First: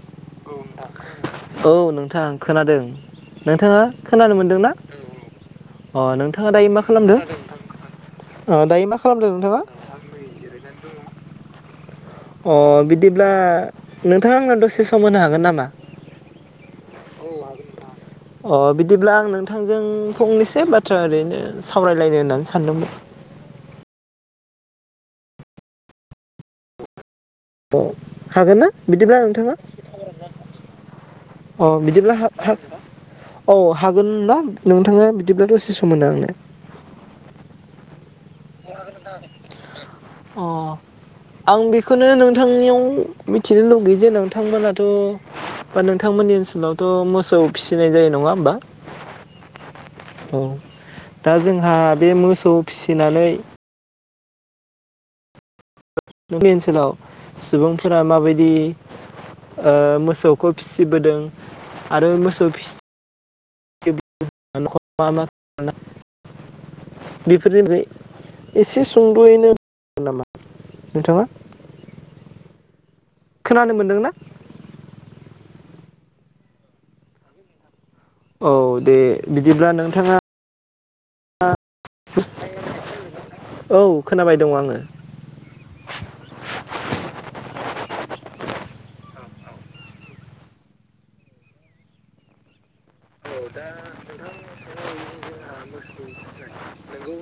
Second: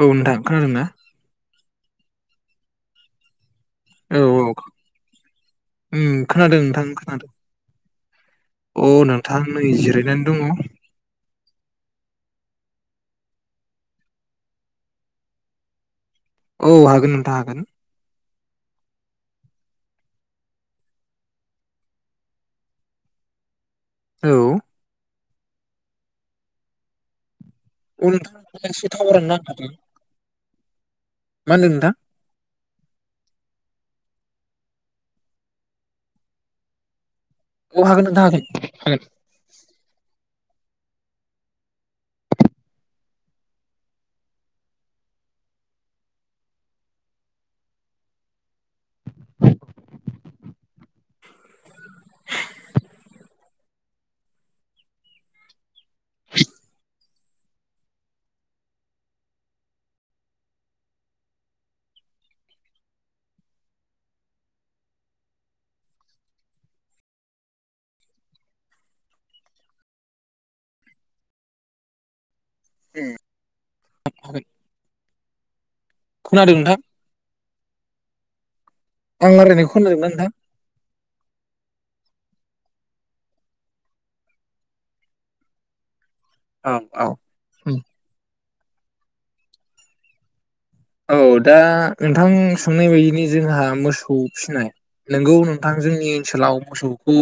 औ नोंथां खोनादों ना? औ नोंथां खोनादों। नोंथाङा औ खोनानो औ मोनदोंना? अ उम नोंथाङा खोनादों दायो मा नोंथां खालामदों? खोनादों। अ दायो मा खालामदों नोंथां नोंथाङा? नै जिरायनानै दङ। अ बिदिब्ला नोंथाङा आंनो दसे सम होनो हागोन नामा? औ हागन नों [unintelligible] अ बिदिब्ला आं नोंथांजों फंनैसो बाथ्रा ओरैनो सावरायलायनो होन्नानै सानदोंमोन। औ। अ औ हागोन ना नोंथां एसे बिदिब्ला टावारानो नोंथाङा? नांथादों। मा अ होनदों नोंथां? बिदिब्ला हा हा अ हा गोन ना नोंथाङा बिदिब्ला दसे सम होनो आंनो? अ' हागोन। नोंथां हागोन हागोन [inaudible] अ आं बेखौनो नोंथांनियाव मिथिनो लुगैयो जे नोंथांमोनाथ' बा नोंथांमोननि ओनसोलावथ' मोसौ फिसिनाय जायो न'ङा होमबा औ दा जोंहा बे मोसौ फिसिनानै [inaudible] नोंनि ओनसोलाव सुबुंफोरा माबायदि ओ मोसौखौ फिसिबोदों आरो मोसौ फिसि न'खराव मा मा खालामो बेफोरनिफ्राय एसे सुंद'यैनो हागोन नामा नोंथाङा? उम खोनानो मोनदोंना? हागोन। खोनादों नोंथां। औ। दे आं ओरैनो बिदिब्ला खनजागोन्ना नोंथाङा औ नोंथां? औ खोनाबाय दङ' आङो। औ औ उम। औ दा नोंथां साननाय बायदि नि जोंहा मोसौ फिसिनाय नोंगौ नों आं जोंनि ओनसोलाव मोसौखौ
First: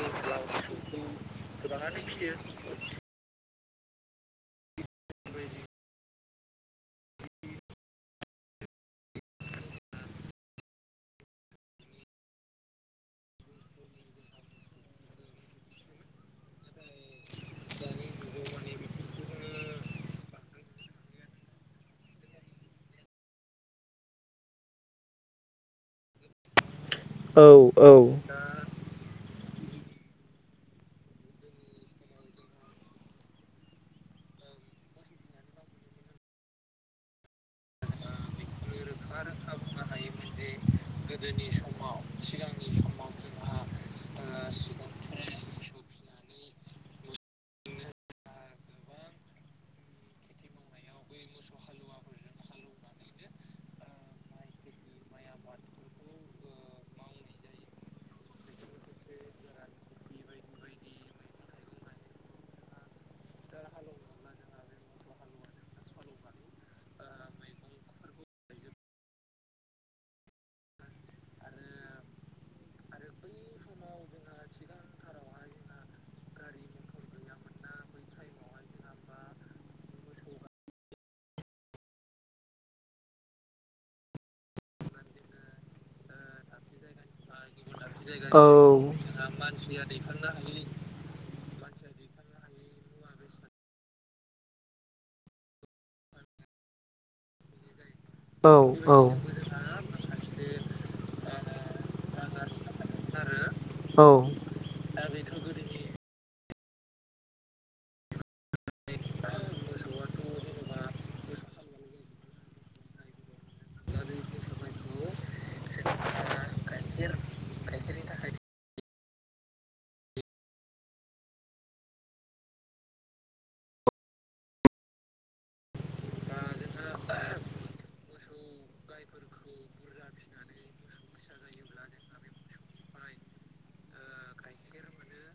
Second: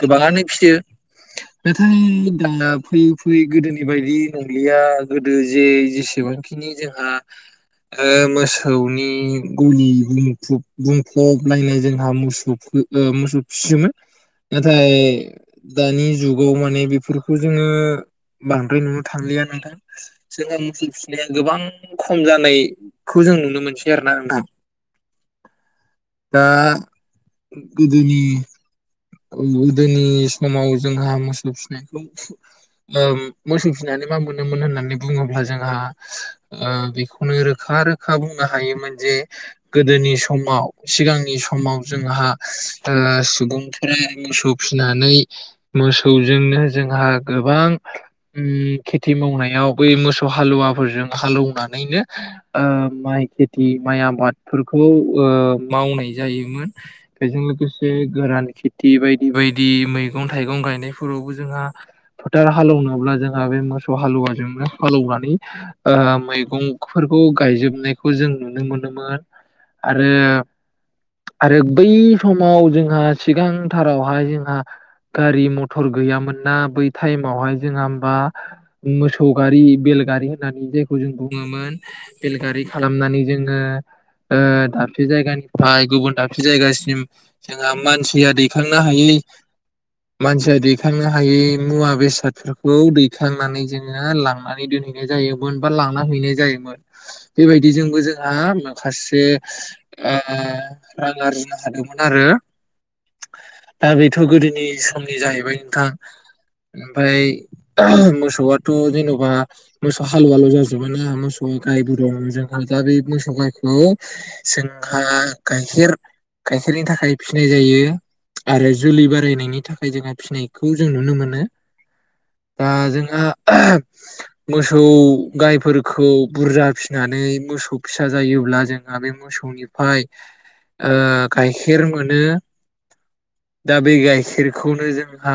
गोबांआनो फिसियो नोंथां जोंना फैयै फैयै गोदोनि बायदि नंलिया गोदो जे जेसेबांखिनि जोंहा ओ मोसौनि गुलि बुंफुब बुंफबलायनाय जोंहा मोसौखो मोसौ फिसियोमोन नाथाय दानि जुगाव माने बेफोरखौ जोङो बांद्राय नुनो थांलिया नोंथां जोंहा मोसौ फिसिनाया गोबां खम जानाय खौ जों नुनो मोनसै आरो ना नोंथां दा औ औ गोदोनि गोदोनि समाव जोंहा मोसौ फिसिनायखौ ओम मोसौ फिसिनानै मा मोनोमोन होननानै बुङोब्ला जोंहा ओ बेखौनो रो रोखा रोखा बुंनो हायोमोन जे गोदोनि समाव सिगांनि समाव जोंहा ओ सुबुंफोरा मोसौ फिसिनानै मोसौजोंनो जोंहा गोबां ओम खेथि मावनायाव बै मोसौ हालुवाफोरजों हालौनानैनो ओ माइ खेथि माइ आबादफोरखौ ओ मावनाय जायोमोन बेजों लोगोसे गोरान खेथि बायदि बायदि मैगं थाइगं गायनायफोरावबो जोंहा फोथार हालौवनोब्ला जोंहा बे मोसौ हालुवाजोंनो हालौनानै ओ मैगंफोर खौ गायजोबनायखौ जों नुनो मोनोमोन आरो आरो बै समाव जोंहा सिगांथारावहाय जोंहा गारि मथर गैयामोन ना बै टाइमावहाय जोंहा होमबा मोसौ गारि बेलगारि होननानै जायखौ जों बुङोमोन। बेलगारि खालामनानै जोङो ओ दाबसे जायगानिफ्राय गुबुन दाबसे जायगासिम जों ओम मानसिया दैखांनो हायै मानसिया दैखांनो हायै मुवा बेसाद फोरखौ दैखांनानै जोङो लांनानै दोनहैनाय जायोमोन बा लांना हैनाय जायोमोन। बेबायदिजोंबो जों जा जोंहा माखासे ओ रां आरजिनो हादोंमोन आरो दा औ बेथ' गोदोनिस फुंनि जाहैबाय नोंथां ओमफाय मोसौआथ' जेन'बा मोसौ हालुवाल' जाजोबो ना मोसौ गायबो दं जोंहा दा बे मोसौ गायखौ जोंहा गाइखेर गाइखेरनि थाखाय फिनाय जायो आरो जोलै बारायनायनि थाखाय जोंहा फिसिनायखौ जों नुनो मोनो दा जोंहा मोसौ गायफोरखौ बुरजा फिसिनानै मोसौ फिसा जायोब्ला जोंहा बे मोसौनिफ्राय ओ गाइखेर मोनो दा बे गाइखेरखौनो जोंहा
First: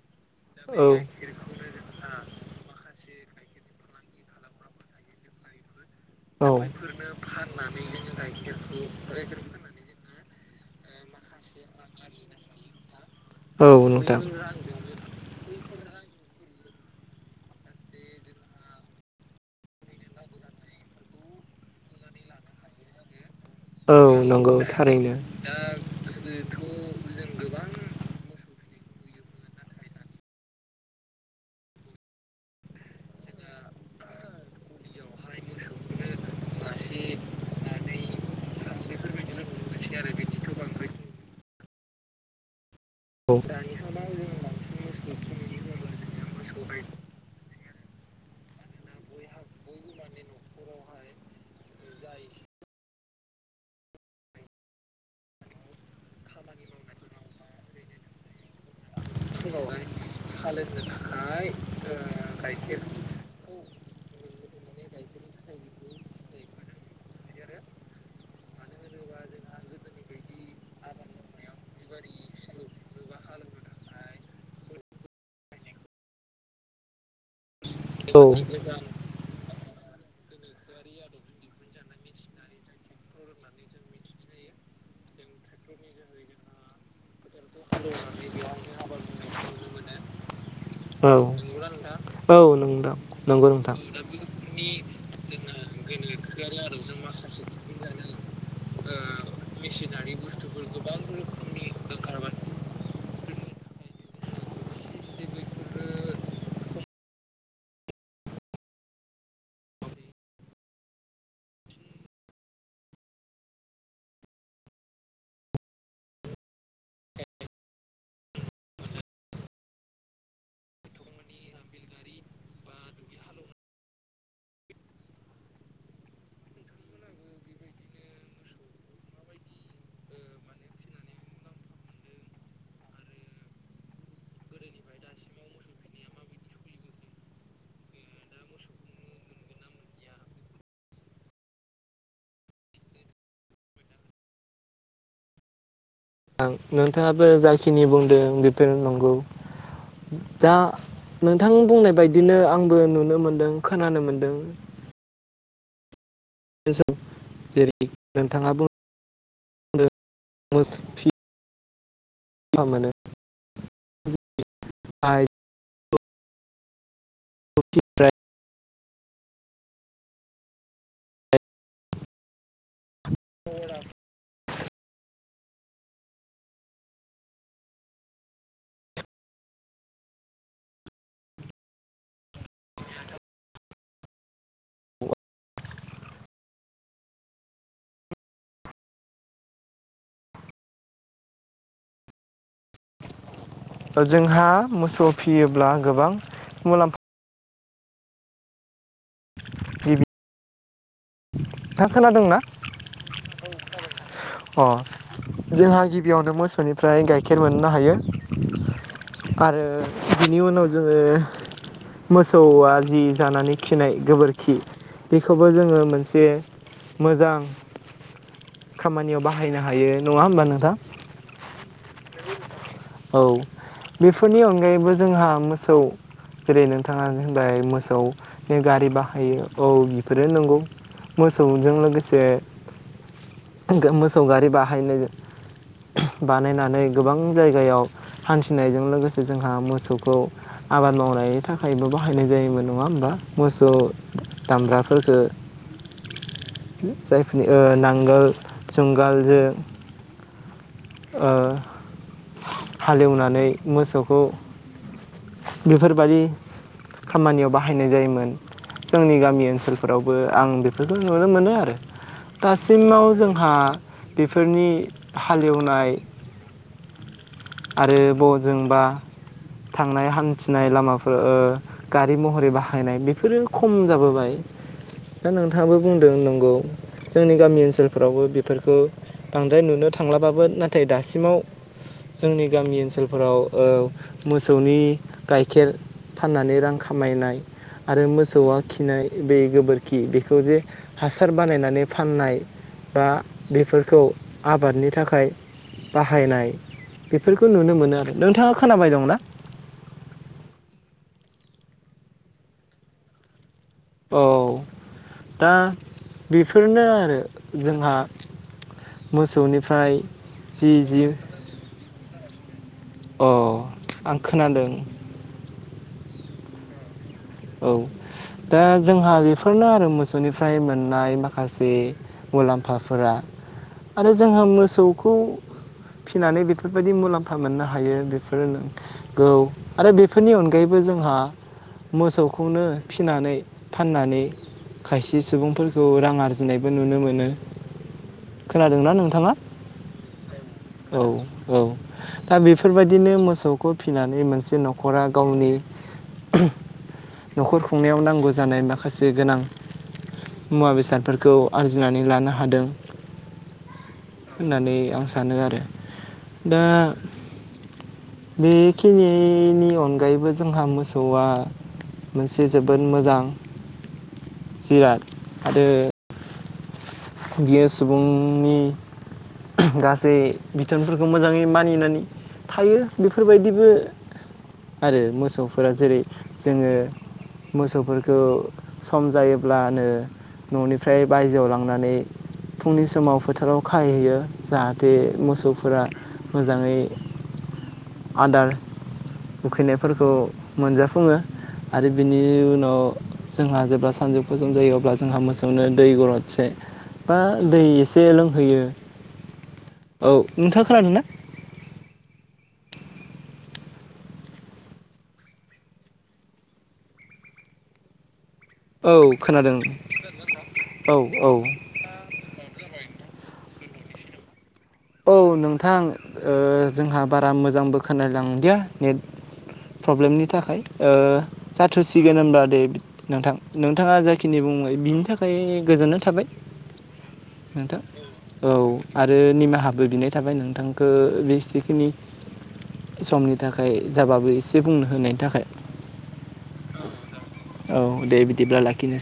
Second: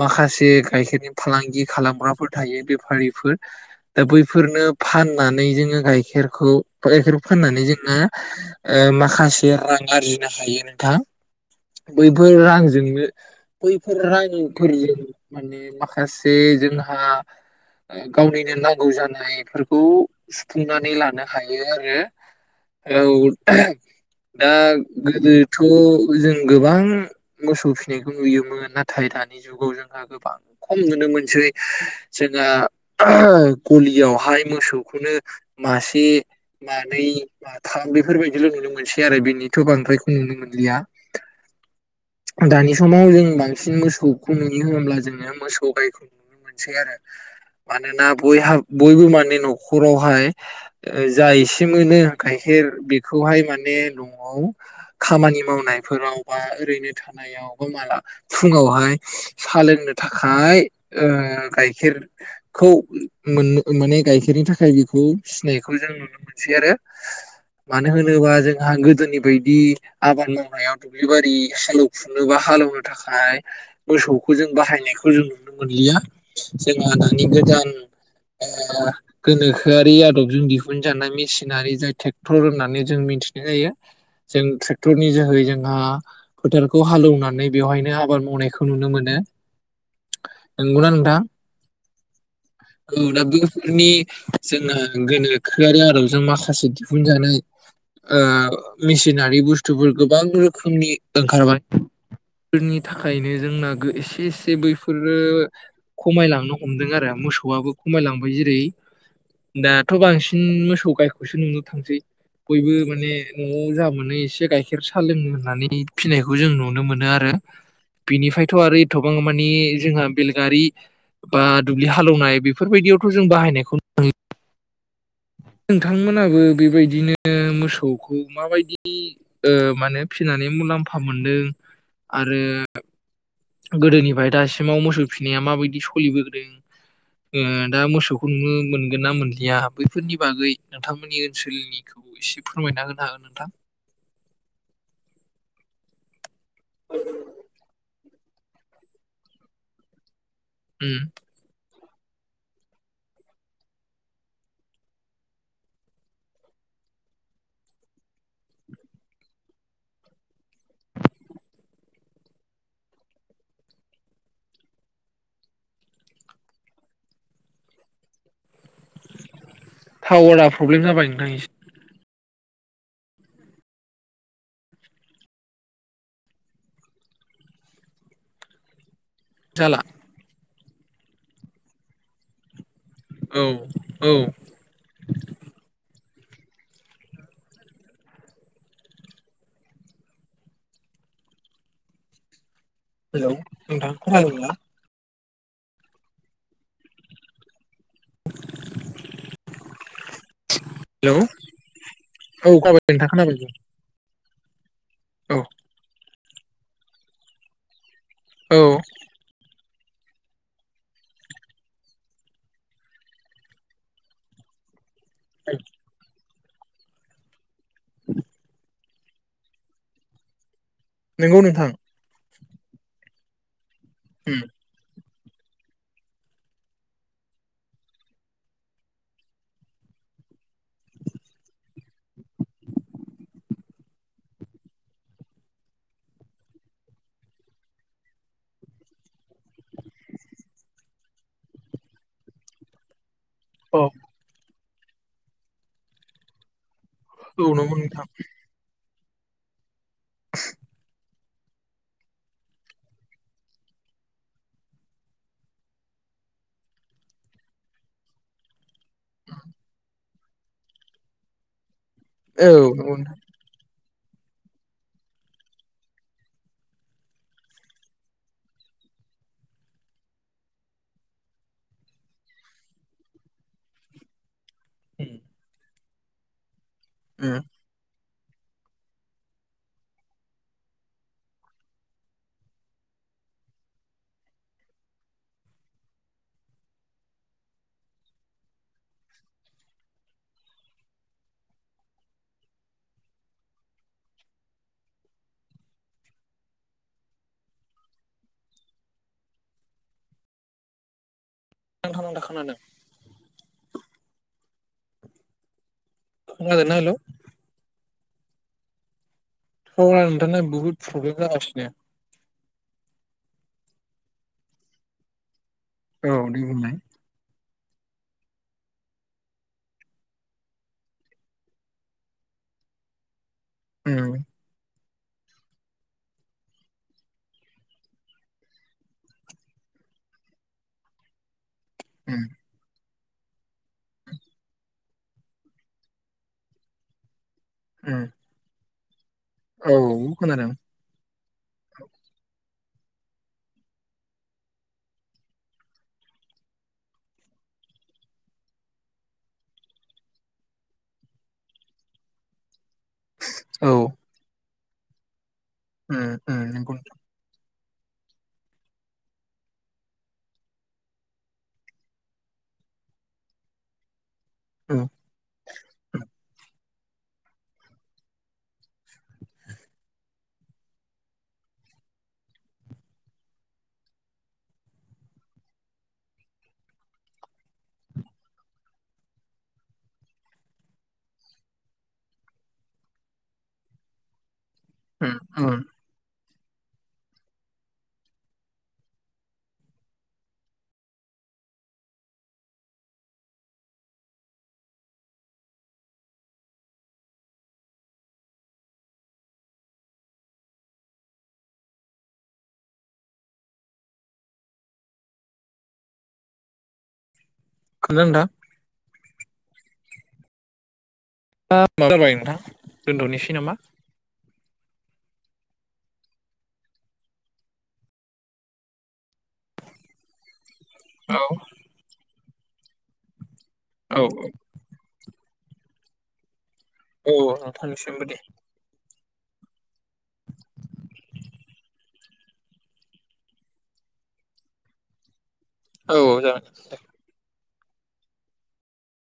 माखास से गाइखेरनि फालांगि खालामग्राफोर थायो बेफारिफोर दा बैफोरनो फान नानै जोङो गाइखेरखौ गायखेर फाननानै जोङो ओ माखासे रां आरजिनो हायो नोंथां बैफोर रांजोंनो जोङो औ बैफोर नोंथां रांफोर जों माने माखा माखासे जोंहा ओ गावनिनो नांगौ जानायफोरखौ सुफुंनानै लानो हायो आरो औ दा नंगौ थारैनो गोदोथ' जों गोबां मोसौ फिसिनायखौ नुयोमोन न नाथाय दानि जुगाव जोंहा गोबां खम नुनो मोनसै जोंहा गलियावहाय मोसौ नो मासे मानै माथाम बेफोरबायदिल' नुनो मोनसै आरो बेनिथ' बांद्रायखौ नुनो मोनलिया दानि समाव जों औ बांसिन मोसौखौ नुयो होनोमब्ला जोङो मोसौ गायखौ नुनो मोनसै आरो मानोना बयहा बयबो मान न नखरावहाय जा एसे मोनो गाइखेर बेखौहाय माने न'आव खामानि मावनायफोराव बा ओरैनो थानायाव बा माला फुङावहाय साहा लोंनो थाखाय गाइखेरखौ मोन माने गाइखेरनि थाखाय फथायायदिखौ फिनायखौ जों नुनो मोनसै आरो मानो होनोबा जोंहा गोदोनि बायदि आबाद मावनायाव दुब्लि बारि हालौफुनो बा हालौनो थाखाय मोसौखौ जों बाहायनायखौ जों नुनो मोनलिया जोंहा दानि गोदान औ ोनोखोआर आदबजों दिहुनजानाय मेसिनारि जाय ट्रेक्टर होननानै जों मिथिनाय जायो जों ट्रेक्टरनि जोहै जोंहा फोथारखौ हालौवनानै बेवहायनो आबाद मावनायखौ नुनो मोनो नोंगौना ना औ नोंथा औदा दोंथाम जोंहा गोनोखोआरि आदबजों माखासे दिहुनजानाय मेसिनारि बुस्थुफोर गोबां रोखोमनि ओंखारबाय बेनि थाखायनो जोंना एसे एसे बैफोरो खमायलांनो हमदों आरो मोसौआबो खमायलांबाय जेरै दाथ' बांसिन मोसौ गायखौसो नुनो थांसै बयबो माने न'आव जा मोनो एसे गाइखेर साहा लोंनो होननानै फिनायखौ जों नुनो मोनो आरो बिनिफ्रायथ' आरो एथ'बां मानिे जोंहा बेलगारि बा दुब्लि हालौवनाय बेफोरबायदियावथ' जों बाहायनायखौ नोंथांमोनाबो बेबायदिनो मोसौखौ माबायदि माने फिनानै मुलाम्फा मोनदों आरो गोदोनिफ्राय दासिमाव मोसौ फिसिनाया माबायदि सोलिबोदों दा मोसौखौ खुनो मोनगोन ना मोनलिया बैफोरनि बागै नोंथांमोननि ओनसोलनिखौ एसे फोरमायना होनो हागोन नोंथां ं नोंथाङाबो जाखिनि बुंदों बेफोर नंगौ दा उम नोंथां बुंनाय बेबायदिनो आंबो नुनो मोन्दों खोनानो मोनदों जेरै नोंथाङा ब म मा मोनो आइ [unintelligible] टावारा प्रब्लेम जाबाय नोंथांनि थरा सालला औ औ [inaudible] हेल' नोंथां जोंहा बुंला मोसौ फियोब्ला गोबां मुलाम्फा टिभि [inaudible] हेलौ औ गाबाय नोंथा खोनाबाय अ औ जों ग बेयावनो मोसौनिफ्राय गाइखेर मोननो हायो औ आरो बिनि उनाव जोङो मोसौआ जि जानानै खिनाय गोबोरखि बेखौबो जोङो मोनसे ज मोजां खामानियाव बाहायनो हायो नङा होमबा नोंथां? नंगौ नोंथां। औ बेफोरनि उम अनगायैबो जोंहा मोसौ जेरै नोंथाङा होमबाय मोसौनि गारि बाहायो औ बेफोरो नंगौ मोसौजों लोगोसे मोसौ गारि बाहायनो बानायनानै गोबां जाय गायाव हान्थिनायजों लोगोसे जोंहा मोसौखौ आबाद मावनायनि थाखायबो बाहायनाय जायोमोन नङा होमबा? मोसौ औ दामब्रा फोरखो जायफोरनि औ नंगौ नोंथां नांगोल जंगालजों [inaudible] हालेवनानै मोसौखौ बेफोरबादि खामानियाव बाहायनाय जायोमोन जोंनि गामि ओनसोलफोरावबो आं बेफोरखौ नुनो मोनो आरो। औ नंगौ दासिमाव नोंथां जोंहा बेफोरनि हालेवनाय आरो बजोंबा थांनाय हान्थिनाय लामाफोरा गारि महरै बाहायनाय बेफोरो खम जाबोबाय उम दा नोंथाङाबो बुंदों नंगौ जोंनि उम गामि ओनसोल फोरावबो बेफोरखौ बांद्राय नुनो थांलाबाबो नाथाय दासिमाव जोंनि गामि ओनसोलफोराव मोसौनि गाइखेर फाननानै रां खामायनाय आरो मोसौआ खिनाय बे गोबोरखि बेखौ जे हासार बानायनानै फाननाय बा बेफोरखौ आबादनि थाखाय बाहायनाय बेफोरखौ नुनो मोनो आरो नोंथाङा खोनाबाय दंना? नांथा नांथा खोनादों। औ दा खोनादोंना बेफोरनो हेलौ आरो जोंहा मोसौनिफ्राय टावारा नोंथांना जि बुहुद जि प्रब्लेम जागासिनो अ आं खोनादों। औ दे बुंलाय। औ दा जोंहा बेफोरनो आरो मोसौनिफ्राय मोननाय माखासे मुलाम्फाफोरा आरो उम जोंङो मोसौ खौ फिनानै बेफोरबायादि मुलाम्फा मोननो हायो बेफोर नंगौ आरो बेफोरनि अनगायैबो जोंहा उम मोसौखौनो फिनानै फाननानै खायसे सुबुंफोरखौ रां आरजिनायबो नुनो मोनो। उम खोनादोंना नोंथाङा? औ खोनादों। औ औ दा बेफोरबायदिनो मोसौखौ फिनानै मोनसे न'खरा गावनि न'खर खुंनायाव नांगौ जानाय माखासे गोनां मुवा बेसादफोरखौ आरजिनानै लानो हादों औ होननानै आं सा नो आरो। उम उम दा नंगौ बेखिनिनि अनगायैबो जोंहा मोसौआ मोनसे जोबोद मोजां नोंथां उम जिराद आरो बियो सुबुंनि गासै बिथोनफोरखौ मोजाङै मानिनानै थायो बेफोरबायदिबो आरो मोसौफोरा जेरै जोङो मोसौफोरखौ सम जायोब्लानो न'निफ्राय बायजोआव लांनानै फुंनि समाव फोथाराव खाहैयो जाहाथे उम उम मोसौफोरा मोजाङै आदार उखैनायफोरखौ मोनजाफुङो आरो बिनि उनाव जोंहा जेब्ला सानजौ फु सम जायो अब्ला जोंहा मोसौनो दै गरदसे बा दै एसे लोंहोयो औ नोंथाङा खोनादों ना खोनादों ना नोंथां औ खोनादों औ औ माबा जाबाय नोंथां दोनन्द'नोसै नामा औ नोंथां जोंहा बारा मोजांबो खोनालायलांदिया नेट प्रब्लेमनि थाखाय औ जाथ'सिगोन गोन होनबा दे नोंथां नोंथाङा औ जाखिनि बुंबाय बिनि थाखाय ओमफ्राय गोजोननाय थाबाय औ नोंथांनि नोंथां सिमबो दे आरो निमाहा बो बिनाय थाबाय नोंथांखौ बेसेखिनि समनि थाखाय जाबाबो एसे बुंनो होनायनि थाखाय औ जागोन औ दे बिदिब्ला लाखिनोसै